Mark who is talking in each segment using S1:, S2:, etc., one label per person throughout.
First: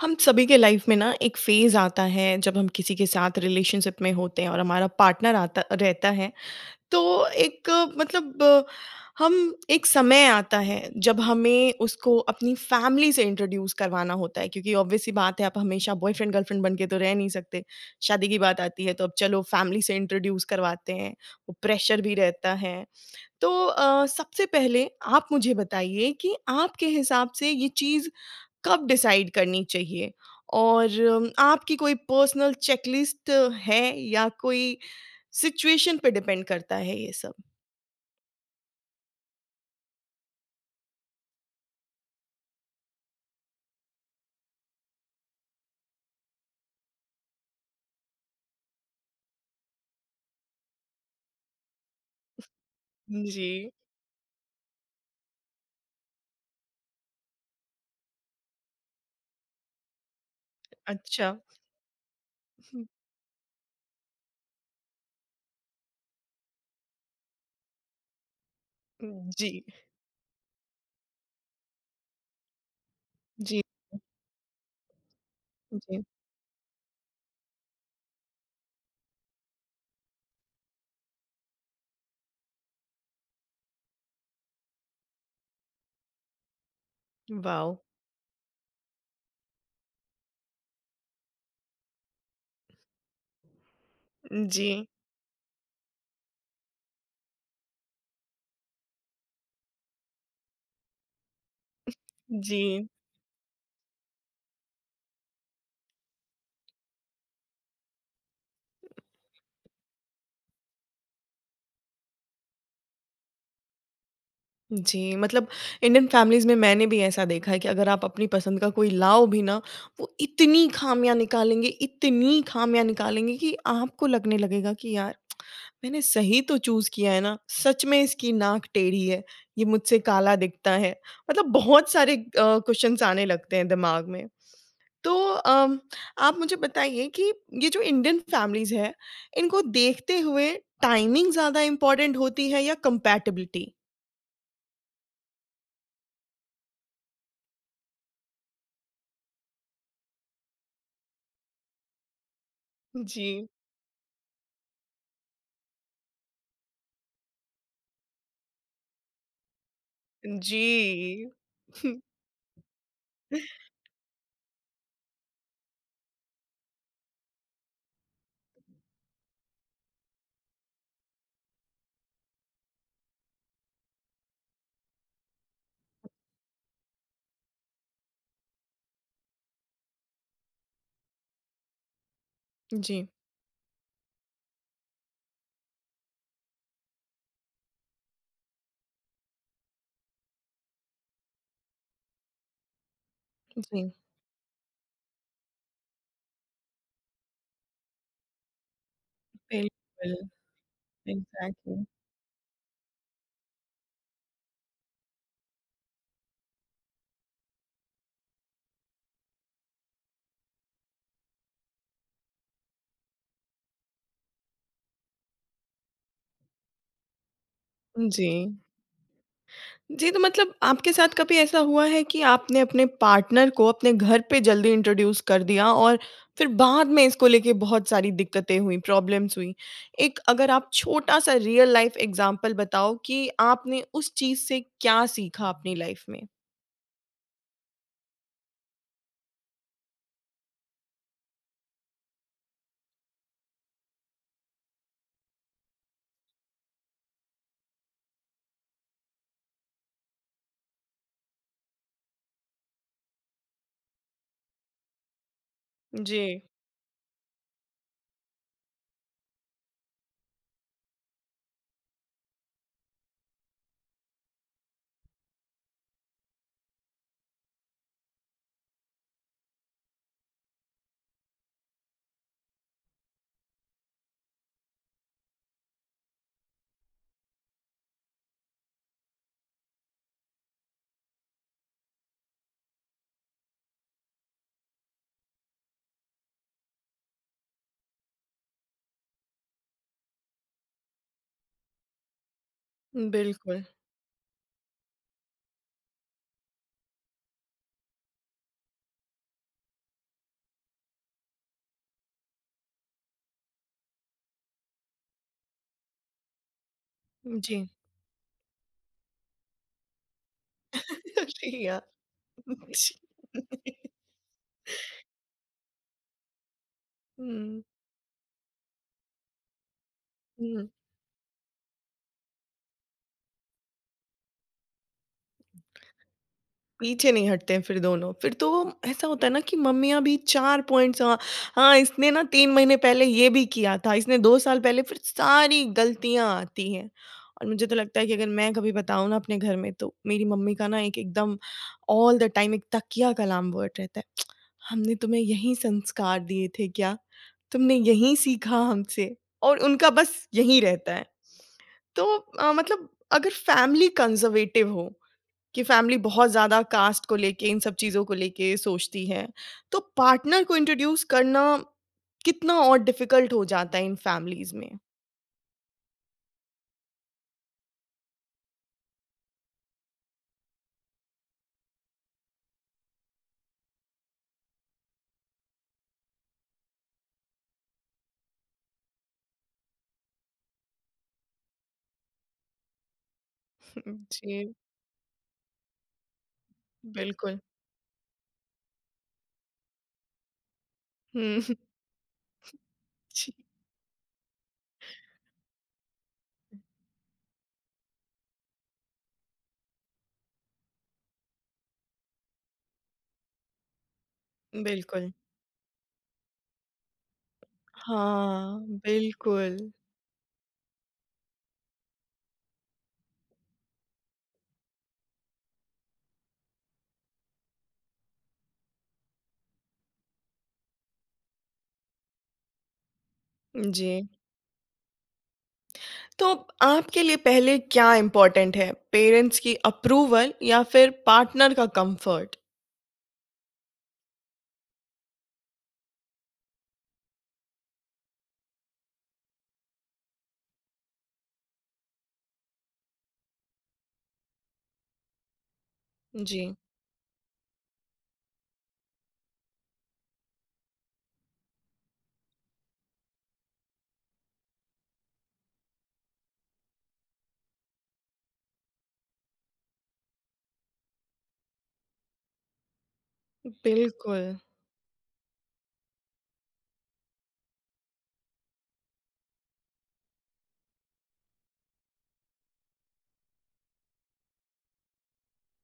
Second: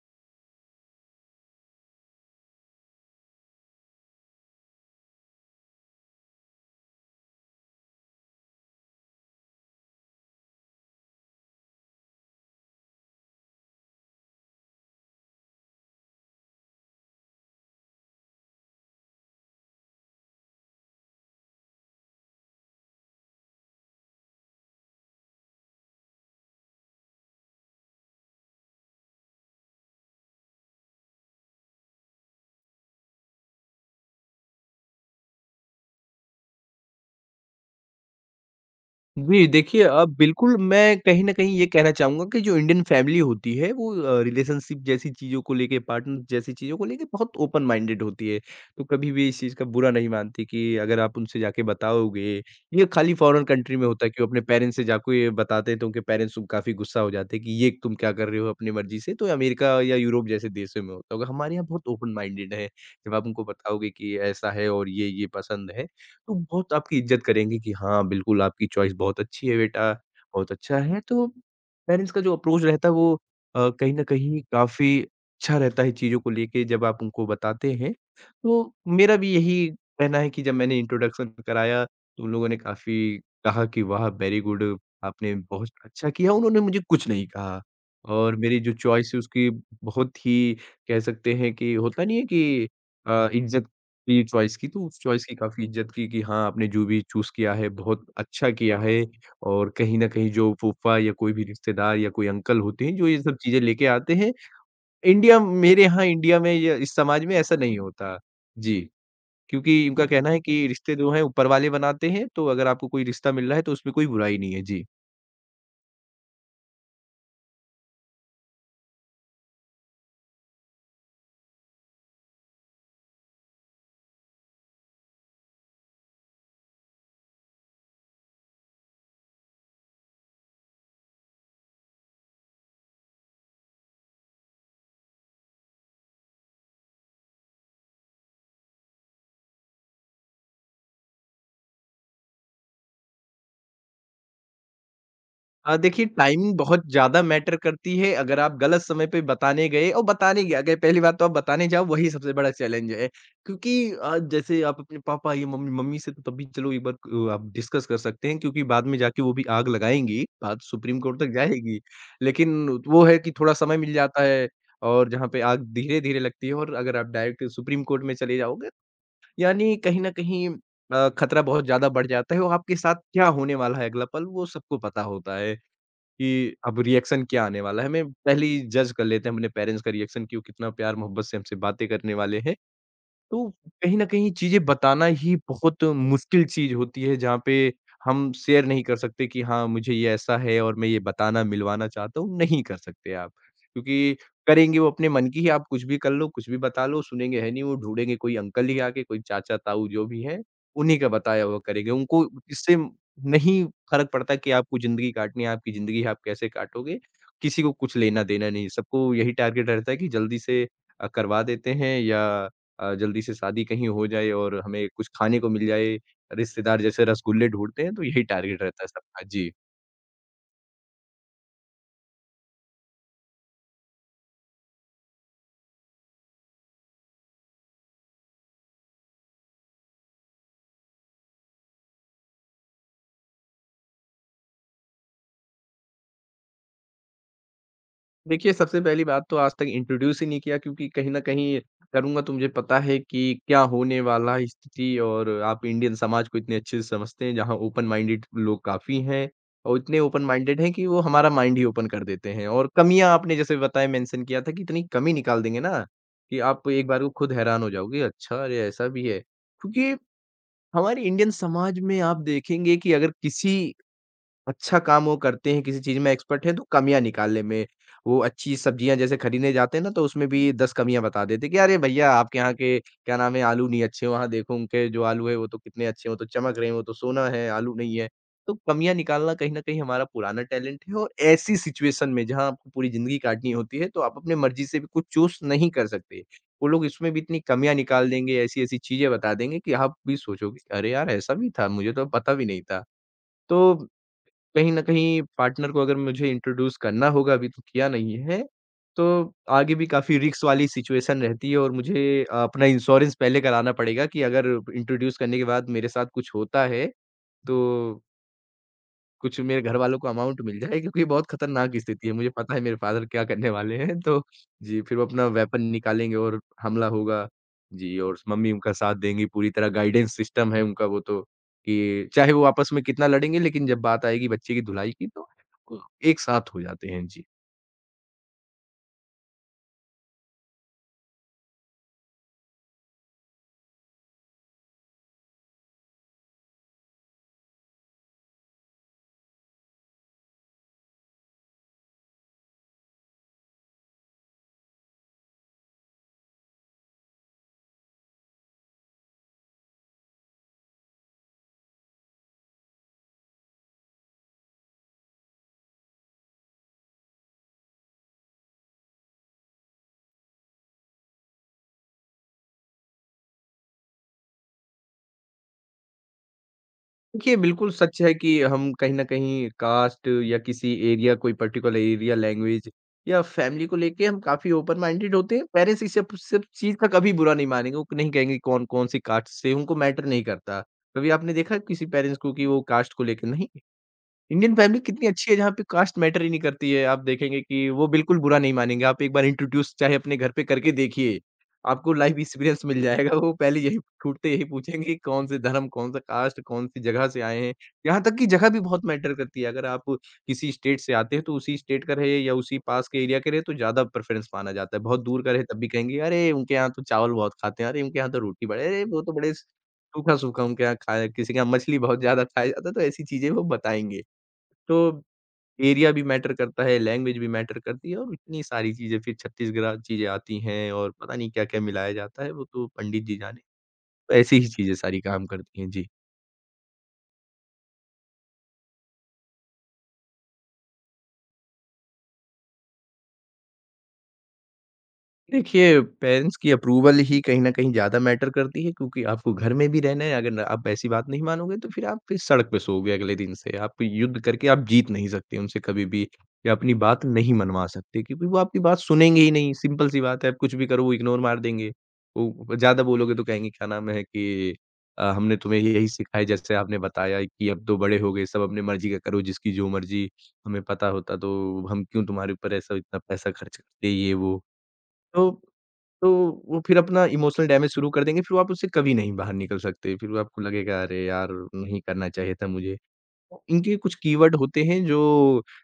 S1: हम सभी के लाइफ में ना एक फेज आता है जब हम किसी के साथ रिलेशनशिप में होते हैं और हमारा पार्टनर आता रहता है। तो एक मतलब हम एक समय आता है जब हमें उसको अपनी फैमिली से इंट्रोड्यूस करवाना होता है क्योंकि ऑब्वियसली बात है आप हमेशा बॉयफ्रेंड गर्लफ्रेंड बन के तो रह नहीं सकते। शादी की बात आती है तो अब चलो फैमिली से इंट्रोड्यूस करवाते हैं। वो प्रेशर भी रहता है। तो सबसे पहले आप मुझे बताइए कि आपके हिसाब से ये चीज़ कब डिसाइड करनी चाहिए? और आपकी कोई पर्सनल चेकलिस्ट है या कोई सिचुएशन पे डिपेंड करता है ये सब?
S2: जी, देखिए बिल्कुल मैं कहीं न कहीं ये कहना चाहूँगा कि जो इंडियन फैमिली होती है वो रिलेशनशिप जैसी चीज़ों को लेके, पार्टनर जैसी चीज़ों को लेके बहुत ओपन माइंडेड होती है। तो कभी भी इस चीज़ का बुरा नहीं मानती कि अगर आप उनसे जाके बताओगे ये खाली फॉरेन
S1: जी,
S2: कंट्री में होता है कि वो अपने पेरेंट्स से जाके ये बताते हैं तो उनके पेरेंट्स उन काफ़ी गुस्सा हो जाते हैं कि ये तुम क्या कर रहे हो अपनी मर्ज़ी से, तो अमेरिका या यूरोप जैसे देशों में होता होगा।
S1: अच्छा।
S2: हमारे यहाँ बहुत ओपन माइंडेड है,
S1: हुँ,
S2: जब आप उनको बताओगे कि ऐसा है और ये पसंद है तो बहुत आपकी इज़्ज़त करेंगे कि हाँ, बिल्कुल आपकी चॉइस बहुत
S1: हुँ,
S2: अच्छी है
S1: जी,
S2: बेटा, बहुत अच्छा है। तो पेरेंट्स का जो अप्रोच रहता है वो
S1: जी,
S2: कहीं न कहीं काफ़ी अच्छा रहता है
S1: जी।
S2: चीज़ों को लेके जब आप उनको बताते हैं। तो मेरा भी यही कहना है कि जब मैंने इंट्रोडक्शन कराया तो उन लोगों ने काफ़ी कहा कि वाह! वेरी गुड आपने बहुत अच्छा किया। उन्होंने मुझे कुछ नहीं कहा
S1: वाओ!
S2: और मेरी जो चॉइस है उसकी बहुत ही कह सकते हैं कि होता नहीं है कि इज़्ज़त ये चॉइस की, तो
S1: जी,
S2: उस चॉइस की काफ़ी इज़्ज़त की कि हाँ, आपने जो भी चूज़ किया है, बहुत अच्छा किया है और कहीं न कहीं जो फूफा या कोई भी रिश्तेदार या कोई अंकल
S1: जी।
S2: होते हैं, जो ये सब चीज़ें लेके आते हैं, इंडिया मेरे यहाँ इंडिया में या इस समाज में ऐसा नहीं होता। जी, क्योंकि उनका कहना है कि रिश्ते जो हैं ऊपर वाले बनाते हैं, तो अगर आपको कोई रिश्ता मिल रहा है, तो उसमें कोई बुराई नहीं है। जी।
S1: जी, मतलब इंडियन फैमिलीज़ में मैंने भी ऐसा देखा है कि अगर आप अपनी पसंद का कोई लाओ भी ना, वो इतनी खामियाँ निकालेंगे कि आपको लगने लगेगा कि यार मैंने सही तो चूज़ किया है ना, सच में इसकी नाक टेढ़ी है, ये मुझसे काला दिखता है। मतलब बहुत सारे क्वेश्चन्स आने लगते हैं दिमाग में। तो आप मुझे बताइए कि ये जो इंडियन फैमिलीज़ है, इनको देखते हुए टाइमिंग ज़्यादा इम्पोर्टेंट होती है या कंपैटिबिलिटी?
S2: देखिए टाइमिंग बहुत ज़्यादा मैटर करती है, अगर आप गलत समय पे बताने गए और बताने क्या गए, पहली बात तो आप बताने जाओ वही सबसे बड़ा चैलेंज है।
S1: जी।
S2: क्योंकि जैसे आप अपने पापा या मम्मी मम्मी से तो तभी चलो एक बार क आप डिस्कस कर सकते हैं क्योंकि बाद में जाके वो भी आग लगाएँगी, बात
S1: जी।
S2: सुप्रीम कोर्ट तक जाएगी। लेकिन वो है कि थोड़ा समय मिल जाता है और जहाँ पे आग धीरे-धीरे लगती है और अगर आप डायरेक्ट सुप्रीम कोर्ट में चले जाओगे, यानी कहीं न कहीं खतरा बहुत ज़्यादा बढ़ जाता है और आपके साथ क्या होने वाला है अगला पल, वो सबको पता होता है। कि अब रिएक्शन क्या आने वाला है, हमें पहले ही जज कर लेते हैं अपने पेरेंट्स का रिएक्शन कि वो कितना प्यार मोहब्बत से हमसे बातें करने वाले हैं
S1: जी, जी।
S2: तो कहीं न कहीं चीज़ें बताना ही बहुत मुश्किल चीज़ होती है, जहाँ पे हम शेयर नहीं कर सकते कि हाँ, मुझे ये ऐसा है और मैं ये बताना, मिलवाना चाहता हूँ, नहीं कर सकते आप। क्योंकि करेंगे वो अपने मन की ही, आप कुछ भी कर लो, कुछ भी बता लो, सुनेंगे है नहीं वो, ढूँढेंगे कोई अंकल ही आके, कोई चाचा-ताऊ जो
S1: बिल्कुल,
S2: भी हैं, उन्हीं का बताया हुआ
S1: एग्ज़ैक्टली।
S2: करेंगे। उनको इससे नहीं फ़र्क पड़ता कि आपको ज़िंदगी काटनी है, आपकी ज़िंदगी आप कैसे काटोगे, किसी को कुछ लेना-देना नहीं है। सबको यही टारगेट रहता है कि जल्दी से करवा देते हैं या जल्दी से शादी कहीं हो जाए और हमें कुछ खाने को मिल जाए, रिश्तेदार जैसे रसगुल्ले ढूँढते हैं, तो यही
S1: जी।
S2: टारगेट रहता है सबका। जी।
S1: जी, तो मतलब आपके साथ कभी ऐसा हुआ है कि आपने अपने पार्टनर को अपने घर पे जल्दी इंट्रोड्यूस कर दिया और फिर बाद में इसको लेके बहुत सारी दिक्कतें हुईं, प्रॉब्लम्स हुईं। एक अगर आप छोटा-सा रियल लाइफ़ एग्ज़ाम्पल बताओ कि आपने उस चीज़ से क्या सीखा अपनी लाइफ़ में?
S2: देखिए, सबसे पहली बात तो आज तक इंट्रोड्यूस ही नहीं किया क्योंकि कहीं न कहीं करूँगा तो मुझे पता है कि क्या होने वाला है स्थिति और आप इंडियन समाज को इतने अच्छे से समझते हैं, जहाँ ओपन माइंडेड लोग काफ़ी हैं और इतने ओपन माइंडेड हैं कि वो हमारा माइंड ही ओपन कर देते हैं। और कमियाँ आपने जैसे बताया मेंशन किया था कि इतनी कमी निकाल देंगे ना, कि
S1: जी,
S2: आप एक बार को खुद हैरान हो जाओगे, अच्छा! अरे, ऐसा भी है। क्योंकि हमारे इंडियन समाज में आप देखेंगे कि अगर किसी अच्छा काम वो करते हैं, किसी चीज़ में एक्सपर्ट हैं तो कमियाँ निकालने में। वो अच्छी सब्जियाँ जैसे खरीदने जाते हैं ना तो उसमें भी 10 कमियाँ बता देते हैं कि अरे भैया आपके यहाँ के क्या नाम है आलू नहीं अच्छे वहाँ देखो उनके जो आलू है वो तो कितने अच्छे हैं, वो तो चमक रहे हैं, वो तो सोना है, आलू नहीं है। तो कमियाँ निकालना कहीं न कहीं हमारा पुराना टैलेंट है और ऐसी सिचुएशन में जहाँ आपको पूरी ज़िंदगी काटनी होती है तो आप अपने मर्ज़ी से भी कुछ चूज़ नहीं कर सकते। वो लोग इसमें भी इतनी कमियाँ निकाल देंगे, ऐसी-ऐसी चीज़ें बता देंगे कि आप भी सोचोगे, अरे यार ऐसा भी था, मुझे तो पता भी नहीं था।
S1: बिल्कुल।
S2: तो कहीं न कहीं पार्टनर को अगर मुझे इंट्रोड्यूस करना होगा, अभी तो किया नहीं है, तो आगे भी काफ़ी रिस्क वाली सिचुएशन रहती है और मुझे अपना इंश्योरेंस पहले कराना पड़ेगा कि अगर इंट्रोड्यूस करने के बाद मेरे साथ कुछ होता है,
S1: जी।
S2: तो कुछ मेरे घरवालों को अमाउंट मिल जाए क्योंकि ये बहुत
S1: अरे
S2: खतरनाक
S1: यार!
S2: स्थिति है। मुझे पता है मेरे फ़ादर क्या
S1: जी।
S2: करने वाले हैं तो जी, फिर वो अपना वेपन निकालेंगे और हमला होगा।
S1: हुँ,
S2: जी और मम्मी उनका साथ देंगी पूरी तरह गाइडेंस सिस्टम है
S1: हुँ।
S2: उनका वो तो कि चाहे वो आपस में कितना लड़ेंगे लेकिन जब बात आएगी बच्चे की धुलाई की तो एक साथ हो जाते हैं।
S1: पीछे
S2: जी।
S1: नहीं हटते हैं फिर दोनों। फिर तो ऐसा होता है ना कि मम्मियाँ भी 4 पॉइंट्स हाँ, हाँ, इसने ना 3 महीने पहले ये भी किया था, इसने 2 साल पहले फिर सारी गलतियाँ आती हैं। और मुझे तो लगता है कि अगर मैं कभी बताऊँ ना अपने घर में तो मेरी मम्मी का ना एक एकदम ऑल द टाइम एक तकिया कलाम वर्ड रहता है। हमने तुम्हें यहीं संस्कार दिए थे क्या? तुमने यहीं सीखा हमसे? और उनका बस यहीं रहता है। तो मतलब अगर फैमिली कंज़र्वेटिव हो कि फैमिली बहुत ज़्यादा कास्ट को लेके, इन सब चीज़ों को लेके सोचती है। तो पार्टनर को इंट्रोड्यूस करना कितना और डिफ़िकल्ट हो जाता है इन फैमिलीज़ में।
S2: देखिए, बिल्कुल सच है कि हम कहीं न कहीं कास्ट या किसी एरिया कोई पर्टिकुलर एरिया, लैंग्वेज या फैमिली को लेके हम काफ़ी ओपन माइंडेड होते हैं। पेरेंट्स इसे अप- इस सब सब चीज़ का कभी बुरा नहीं मानेंगे, वो नहीं कहेंगे कौन कौन-सी कास्ट से, उनको मैटर नहीं करता। कभी आपने देखा है किसी पेरेंट्स को कि वो कास्ट को लेके नहीं? इंडियन
S1: जी,
S2: फैमिली कितनी अच्छी है जहाँ पे कास्ट मैटर ही नहीं करती है। आप
S1: बिल्कुल।
S2: देखेंगे कि वो बिल्कुल बुरा नहीं मानेंगे। आप एक बार इंट्रोड्यूस चाहे अपने घर पे करके देखिए,
S1: हुँ,
S2: आपको लाइफ एक्सपीरियंस मिल जाएगा। वो
S1: जी,
S2: पहले यही छूटते यही पूछेंगे कि कौन से धर्म, कौन सा कास्ट, कौन सी जगह से आए हैं। यहाँ तक कि जगह भी बहुत मैटर करती है। अगर आप किसी स्टेट से आते हैं तो उसी स्टेट का रहे या उसी पास के एरिया के रहे तो ज़्यादा प्रेफ़रेंस माना जाता है। बहुत
S1: बिल्कुल।
S2: दूर का रहे तब भी कहेंगे अरे! उनके यहाँ तो चावल बहुत खाते हैं, अरे! उनके यहाँ तो रोटी
S1: हाँ,
S2: बड़े अरे! वो तो बड़े
S1: बिल्कुल।
S2: सूखा-सूखा उनके यहाँ खाया किसी के यहाँ मछली बहुत ज़्यादा खाया जाता है तो ऐसी चीज़ें वो बताएँगे। तो एरिया भी मैटर करता है, लैंग्वेज भी मैटर करती है और इतनी सारी चीज़ें फिर छत्तीसगढ़ चीज़ें आती हैं और पता नहीं क्या-क्या मिलाया जाता है, वो तो पंडित जी जाने।
S1: जी,
S2: तो ऐसी ही चीज़ें सारी काम करती हैं। जी।
S1: तो आपके लिए पहले क्या इम्पोर्टेंट है, पेरेंट्स की अप्रूवल या फिर पार्टनर का कम्फर्ट?
S2: देखिए, पेरेंट्स की अप्रूवल ही कहीं न कहीं ज़्यादा मैटर करती है क्योंकि आपको घर में भी रहना है, अगर न- आप ऐसी बात नहीं मानोगे तो फिर आप फिर सड़क पे सोओगे अगले दिन से। आप युद्ध करके आप जीत नहीं सकते उनसे कभी भी या
S1: जी,
S2: अपनी बात नहीं मनवा सकते क्योंकि वो आपकी बात सुनेंगे ही नहीं, सिंपल-सी बात है। आप कुछ भी करो वो इग्नोर मार देंगे। वो ज़्यादा बोलोगे तो कहेंगे क्या नाम है कि हमने तुम्हें यही सिखाया है जैसे आपने बताया कि अब तो बड़े हो गए, सब अपनी मर्ज़ी का करो, जिसकी जो मर्ज़ी। हमें पता होता तो हम क्यों तुम्हारे ऊपर ऐसा इतना पैसा खर्च करते ये
S1: बिल्कुल।
S2: वो। तो तो वो फिर अपना इमोशनल डैमेज शुरू कर देंगे, फिर वो आप उससे कभी नहीं बाहर निकल सकते। फिर वो आपको लगेगा अरे यार! नहीं करना चाहिए था मुझे। इनके कुछ कीवर्ड होते हैं जो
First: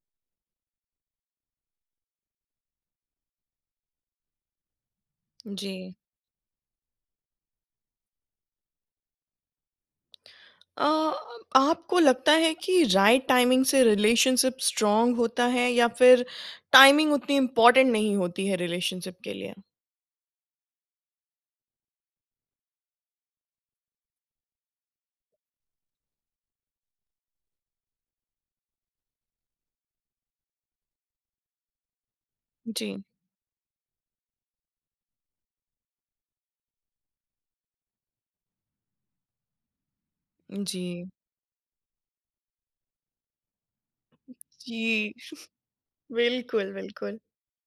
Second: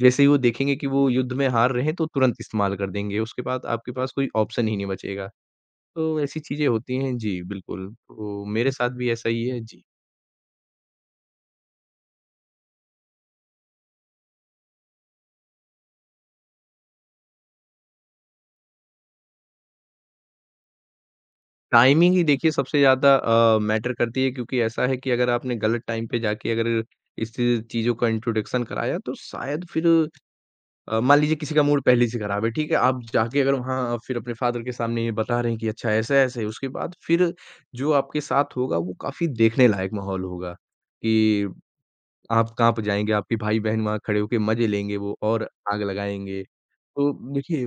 S2: जैसे ही वो देखेंगे कि वो युद्ध में हार रहे हैं तो तुरंत इस्तेमाल कर देंगे। उसके बाद आपके पास कोई ऑप्शन ही नहीं बचेगा।
S1: जी।
S2: तो ऐसी चीज़ें होती हैं। जी, बिल्कुल। तो मेरे साथ भी ऐसा ही है। जी।
S1: अ, आपको लगता है कि राइट टाइमिंग से रिलेशनशिप स्ट्रांग होता है या फिर टाइमिंग उतनी इम्पोर्टेंट नहीं होती है रिलेशनशिप के लिए?
S2: टाइमिंग ही देखिए सबसे ज़्यादा मैटर करती है क्योंकि ऐसा है कि अगर आपने गलत टाइम पे जाके अगर इस चीज़ों का इंट्रोडक्शन कराया तो शायद फिर मान लीजिए किसी का मूड पहले से खराब है, ठीक है?
S1: जी,
S2: आप जाके अगर वहाँ फिर अपने फ़ादर के सामने ये बता रहे हैं कि अच्छा ऐसा-ऐसा है, उसके बाद फिर जो आपके साथ होगा वो काफ़ी देखने लायक माहौल होगा,
S1: जी।
S2: कि आप काँप जाएँगे, आपके भाई-बहन वहाँ खड़े होके मज़े लेंगे
S1: जी,
S2: वो और आग लगाएँगे।
S1: बिल्कुल,
S2: तो
S1: बिल्कुल।
S2: देखिए,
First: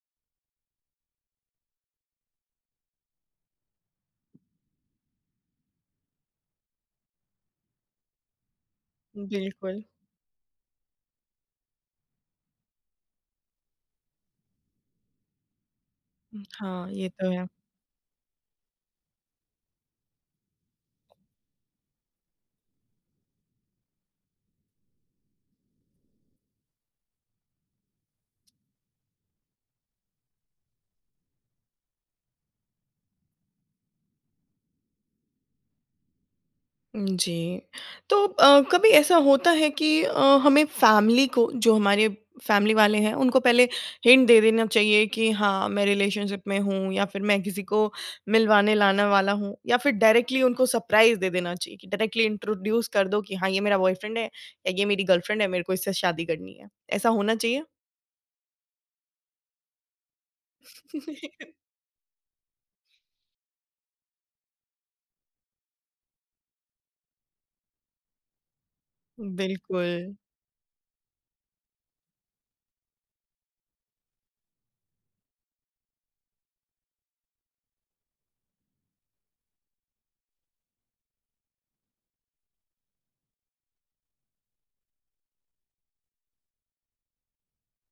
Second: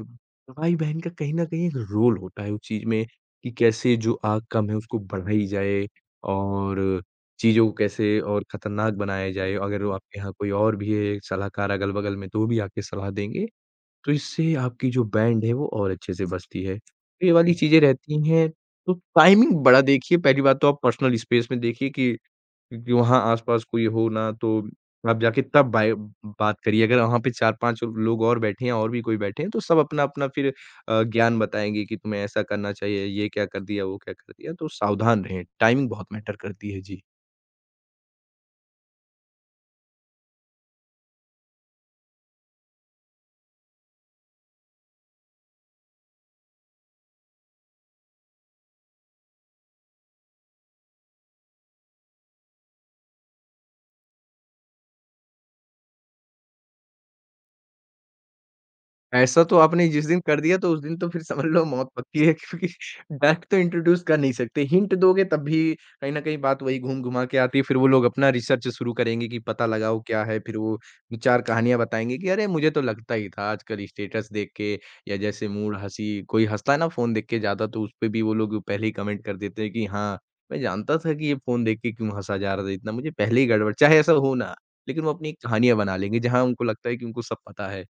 S2: भाई-बहन का कहीं न कहीं एक रोल होता है उस चीज़ में कि कैसे जो आग कम है उसको बढ़ाई जाए और चीज़ों को कैसे और खतरनाक बनाया जाए। अगर
S1: बिल्कुल।
S2: वो आपके यहाँ कोई और भी है सलाहकार अगल-बगल में तो वो भी आके सलाह देंगे। तो इससे आपकी जो बैंड है वो और अच्छे से बजती है।
S1: हाँ, ये
S2: तो
S1: तो
S2: ये
S1: है।
S2: वाली चीज़ें रहती हैं, तो टाइमिंग बड़ा देखिए, पहली बात तो आप पर्सनल स्पेस में देखिए कि वहाँ आस-पास कोई हो ना, तो आप जाके तब बाय बात करिए। अगर वहाँ पे 4-5 लोग और बैठे हैं और भी कोई बैठे हैं तो सब अपना-अपना फिर ज्ञान बताएँगे कि तुम्हें ऐसा करना चाहिए, ये क्या कर दिया, वो क्या कर दिया। तो सावधान रहें, टाइमिंग बहुत मैटर करती है। जी।
S1: जी। तो कभी ऐसा होता है कि हमें फैमिली को जो हमारे फैमिली वाले हैं उनको पहले हिंट दे देना चाहिए कि हाँ, मैं रिलेशनशिप में हूँ या फिर मैं किसी को मिलवाने लाने वाला हूँ या फिर डायरेक्टली उनको सरप्राइज़ दे देना चाहिए कि डायरेक्टली इंट्रोड्यूस कर दो कि हाँ, ये मेरा बॉयफ्रेंड है या ये मेरी गर्लफ्रेंड है, मेरे को इससे शादी करनी है। ऐसा होना चाहिए?
S2: ऐसा तो आपने जिस दिन कर दिया तो उस दिन तो फिर समझ लो मौत पक्की है क्योंकि डायरेक्ट तो इंट्रोड्यूस कर नहीं सकते। हिंट दोगे तब भी कहीं न कहीं बात वही घूम-घुमा के आती है। फिर वो लोग अपना रिसर्च शुरू करेंगे कि पता
S1: बिल्कुल।
S2: लगाओ क्या है, फिर वो 2-4 कहानियाँ बताएँगे कि अरे! मुझे तो लगता ही था, आजकल स्टेटस देख के या जैसे मूड हँसी कोई हँसता है ना फ़ोन देख के ज़्यादा, तो उसपे भी वो लोग पहले ही कमेंट कर देते हैं कि हाँ, मैं जानता था कि ये फ़ोन देख के क्यों हँसा जा रहा था इतना, मुझे पहले ही गड़बड़ चाहे ऐसा हो ना, लेकिन वो अपनी एक कहानियाँ बना लेंगे जहाँ उनको लगता है कि उनको सब पता है।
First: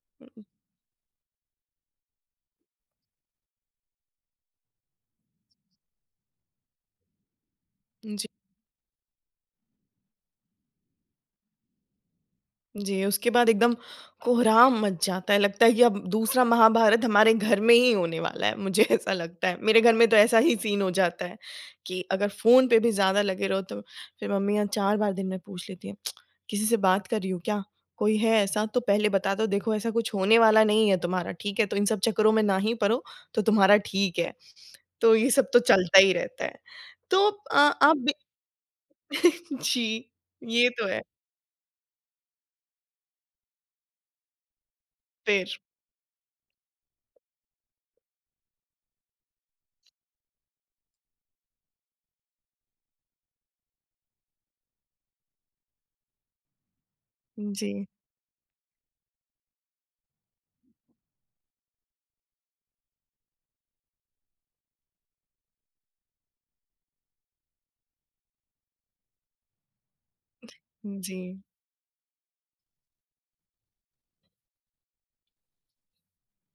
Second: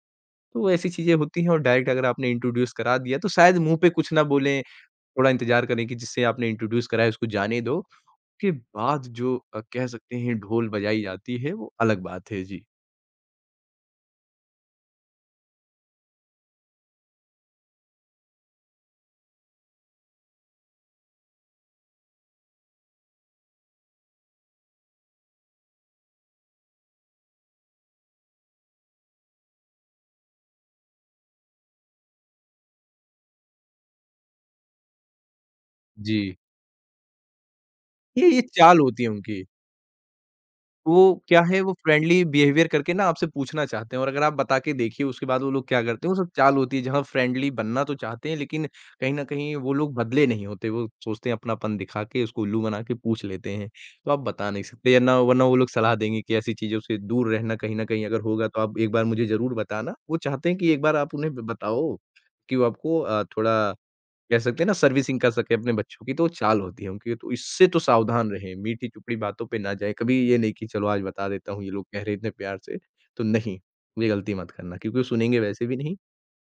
S2: तो ऐसी चीज़ें होती हैं, और डायरेक्ट अगर आपने इंट्रोड्यूस करा दिया तो शायद मुँह पे कुछ ना बोलें, थोड़ा इंतज़ार करें कि जिसे आपने इंट्रोड्यूस कराया उसको जाने दो। उसके बाद जो कह सकते हैं ढोल बजाई जाती है वो अलग बात है। जी।
S1: जी, उसके बाद एकदम कोहराम मच जाता है, लगता है कि अब दूसरा महाभारत हमारे घर में ही होने वाला है, मुझे ऐसा लगता है। मेरे घर में तो ऐसा ही सीन हो जाता है कि अगर फ़ोन पे भी ज़्यादा लगे रहो तो फिर मम्मियाँ 4 बार दिन में पूछ लेती हैं, "किसी से बात कर रही हो क्या? कोई है ऐसा तो पहले बता दो, देखो ऐसा कुछ होने वाला नहीं है तुम्हारा, ठीक है? तो इन सब चक्करों में ना ही पड़ो, तो तुम्हारा ठीक है।" तो ये सब तो चलता ही
S2: जी।
S1: रहता है। तो आप भी
S2: ये चाल होती है उनकी।
S1: जी, ये तो है।
S2: वो क्या है, वो फ्रेंडली बिहेवियर करके ना आपसे पूछना चाहते हैं, और अगर आप बता के देखिए उसके बाद वो
S1: फिर
S2: लोग क्या करते हैं, वो सब चाल होती है जहाँ फ्रेंडली बनना तो चाहते हैं लेकिन कहीं न कहीं वो लोग बदले नहीं होते। वो सोचते हैं अपनापन दिखा के उसको उल्लू बना के पूछ लेते हैं। तो आप बता नहीं सकते, वरना वरना वो लोग सलाह देंगे कि ऐसी चीज़ों से दूर रहना, कहीं न
S1: जी,
S2: कहीं अगर होगा तो आप एक बार मुझे ज़रूर बताना। वो चाहते हैं कि एक बार आप उन्हें ब बताओ कि वो आपको थोड़ा कह सकते हैं ना सर्विसिंग कर सकें अपने बच्चों की, तो वो चाल होती है उनकी, तो इससे तो सावधान रहें। मीठी-चुपड़ी बातों पे ना जाएँ, कभी ये नहीं कि चलो आज
S1: जी,
S2: बता देता हूँ, ये लोग कह रहे इतने प्यार से, तो नहीं, ये गलती मत करना क्योंकि वो सुनेंगे वैसे भी नहीं।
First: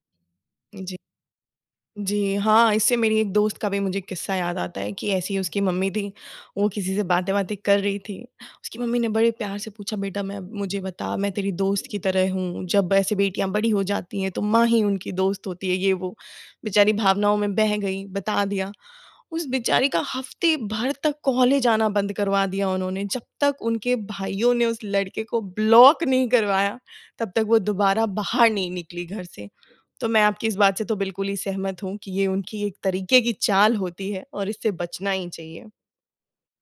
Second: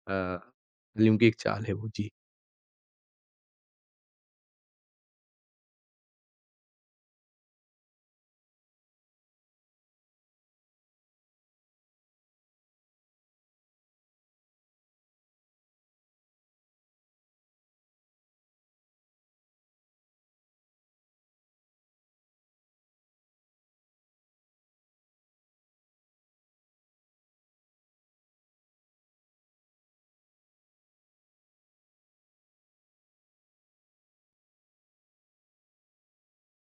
S2: अ,
S1: जी।
S2: उनकी एक चाल है वो। जी।
S1: जी, हाँ, इससे मेरी एक दोस्त का भी मुझे किस्सा याद आता है कि ऐसी ही उसकी मम्मी थी, वो किसी से बातें-वातें कर रही थी। उसकी मम्मी ने बड़े प्यार से पूछा, "बेटा मैं मुझे बता, मैं तेरी दोस्त की तरह हूँ, जब ऐसे बेटियाँ बड़ी हो जाती हैं, तो माँ ही उनकी दोस्त होती है।" ये वो। बेचारी भावनाओं में बह गई, बता दिया। उस बेचारी का हफ्ते भर तक कॉलेज आना बंद करवा दिया उन्होंने। जब तक उनके भाइयों ने उस लड़के को ब्लॉक नहीं करवाया, तब तक वो दोबारा बाहर नहीं निकली घर से। तो मैं आपकी इस बात से तो बिल्कुल ही सहमत हूँ कि ये उनकी एक तरीके की चाल होती है और इससे बचना ही चाहिए।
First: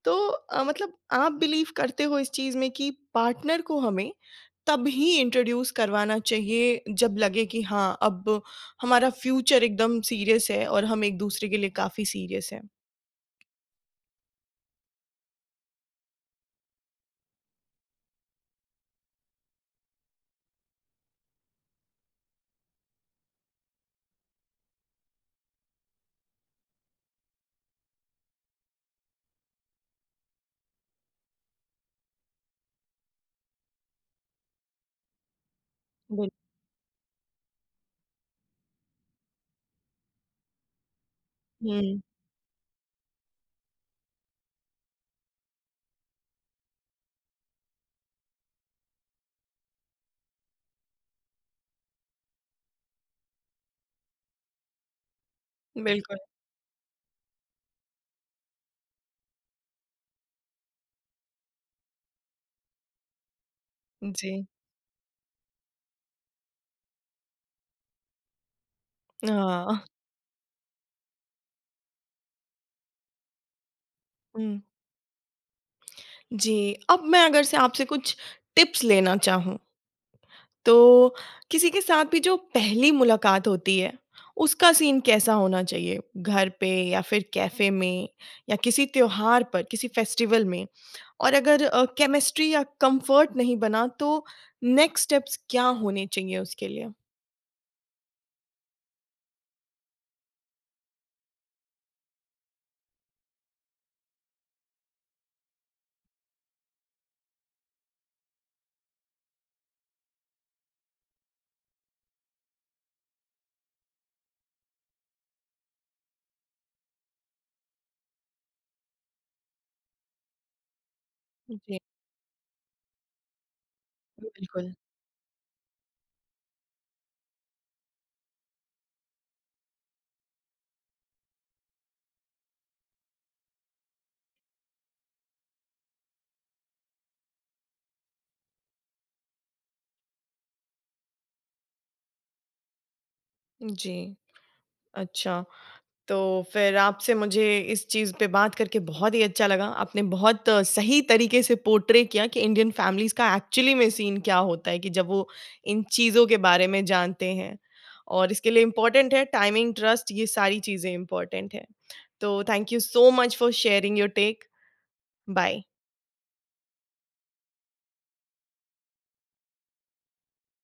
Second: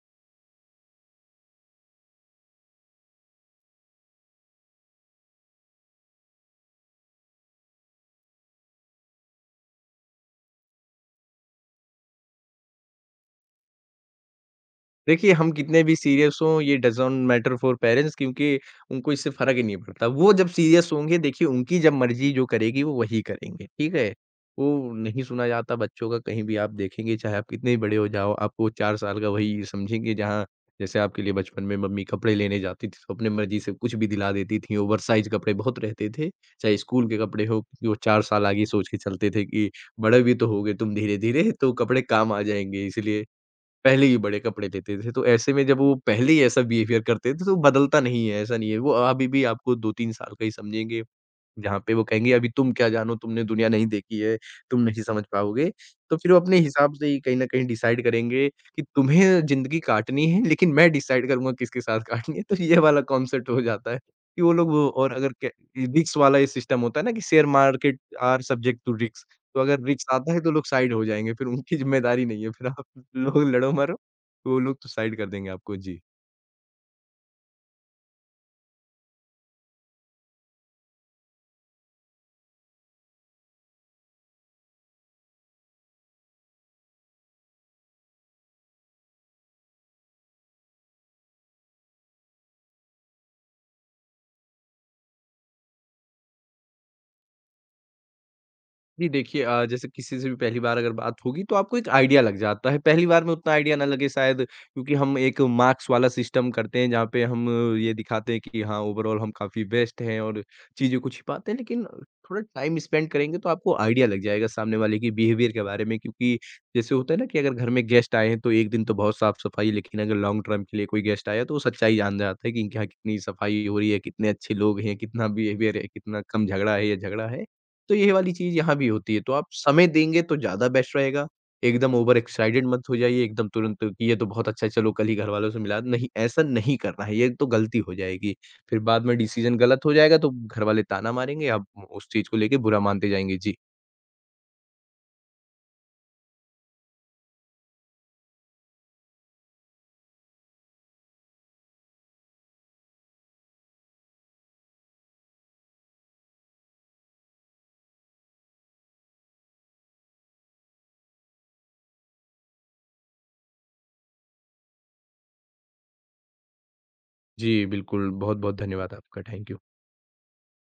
S1: तो मतलब आप बिलीव करते हो इस चीज़ में कि पार्टनर को हमें तभी इंट्रोड्यूस करवाना चाहिए जब लगे कि हाँ, अब हमारा फ्यूचर एकदम सीरियस है और हम एक-दूसरे के लिए काफ़ी सीरियस हैं?
S2: देखिए, हम कितने भी सीरियस हों ये डज़न्ट मैटर फॉर पेरेंट्स, क्योंकि उनको इससे फ़र्क ही नहीं पड़ता। वो जब सीरियस होंगे, देखिए उनकी जब मर्ज़ी जो करेगी वो वही करेंगे, ठीक है? वो नहीं सुना जाता बच्चों का, कहीं भी आप देखेंगे, चाहे आप कितने ही बड़े हो जाओ, आपको 4 साल का वही समझेंगे। जहाँ जैसे आपके लिए बचपन में मम्मी कपड़े लेने जाती थी तो अपने मर्ज़ी से कुछ भी दिला देती थी, ओवरसाइज़ कपड़े बहुत रहते थे, चाहे स्कूल के कपड़े हों, क्योंकि वो 4 साल आगे सोच के चलते थे कि बड़े भी तो होगे तुम धीरे-धीरे, तो
S1: हुँ,
S2: कपड़े काम आ जाएँगे, इसलिए पहले ही बड़े कपड़े लेते थे। तो ऐसे में जब वो पहले ही ऐसा बिहेवियर करते थे, तो बदलता नहीं है, ऐसा नहीं है। वो अभी भी आपको 2-3 साल का ही समझेंगे। जहाँ पे वो कहेंगे, "अभी तुम क्या जानो? तुमने दुनिया नहीं देखी है, तुम नहीं समझ पाओगे।" तो
S1: बिल्कुल,
S2: फिर वो अपने हिसाब से ही कहीं न कहीं डिसाइड करेंगे कि तुम्हें ज़िंदगी काटनी है, लेकिन मैं डिसाइड करूँगा किसके साथ काटनी है। तो ये वाला कॉन्सेप्ट हो जाता है कि
S1: जी।
S2: वो लोग, वो और अगर के रिस्क वाला ये सिस्टम होता है ना कि share market are subject to risk. तो
S1: हाँ,
S2: अगर रिस्क आता है तो लोग साइड हो जाएंगे, फिर उनकी ज़िम्मेदारी नहीं है। फिर आप लोग लड़ो मरो, वो
S1: हुँ,
S2: लोग तो साइड कर देंगे आपको। जी।
S1: जी। अब मैं अगर से आपसे कुछ टिप्स लेना चाहूँ, तो किसी के साथ भी जो पहली मुलाकात होती है, उसका सीन कैसा होना चाहिए? घर पे या फिर कैफ़े में या किसी त्योहार पर, किसी फेस्टिवल में? और अगर केमिस्ट्री या कम्फ़र्ट नहीं बना, तो नेक्स्ट स्टेप्स क्या होने चाहिए उसके लिए?
S2: जी, देखिए जैसे किसी से भी पहली बार अगर बात होगी तो आपको एक आइडिया लग जाता है। पहली बार में उतना आइडिया ना लगे शायद, क्योंकि हम एक मार्क्स वाला सिस्टम करते हैं जहाँ पे हम ये दिखाते हैं कि हाँ, ओवरऑल हम काफ़ी बेस्ट हैं और चीज़ों को छिपाते हैं। लेकिन थोड़ा टाइम स्पेंड करेंगे तो आपको आइडिया लग जाएगा सामने वाले की बिहेवियर के बारे में, क्योंकि जैसे होता है ना कि अगर घर में गेस्ट आए हैं तो एक दिन तो बहुत साफ-सफाई, लेकिन अगर लॉन्ग टर्म के लिए कोई गेस्ट आया तो वो
S1: जी,
S2: सच्चाई जान जाता है कि इनके यहाँ कितनी सफाई हो रही है, कितने अच्छे
S1: बिल्कुल।
S2: लोग हैं, कितना बिहेवियर है, कितना कम झगड़ा है या झगड़ा है। तो ये वाली चीज़ यहाँ भी होती है, तो आप समय देंगे तो ज़्यादा बेस्ट रहेगा। एकदम ओवर एक्साइटेड मत हो जाइए, एकदम तुरंत कि ये तो बहुत अच्छा है, चलो कल ही घरवालों से मिला, नहीं, ऐसा नहीं करना है, ये तो गलती हो जाएगी। फिर बाद में डिसीज़न गलत हो जाएगा तो घरवाले ताना मारेंगे, आप उस चीज़ को लेके बुरा मानते जाएँगे। जी।
S1: जी, अच्छा। तो फिर आपसे मुझे इस चीज़ पे बात करके बहुत ही अच्छा लगा। आपने बहुत सही तरीके से पोर्ट्रे किया कि इंडियन फैमिलीज़ का एक्चुअली में सीन क्या होता है कि जब वो इन चीज़ों के बारे में जानते हैं। और इसके लिए इम्पोर्टेंट है टाइमिंग, ट्रस्ट ये सारी चीज़ें इम्पोर्टेंट है। तो thank you so much for sharing your take. Bye.
S2: जी, बिल्कुल, बहुत-बहुत धन्यवाद आपका, थैंक यू।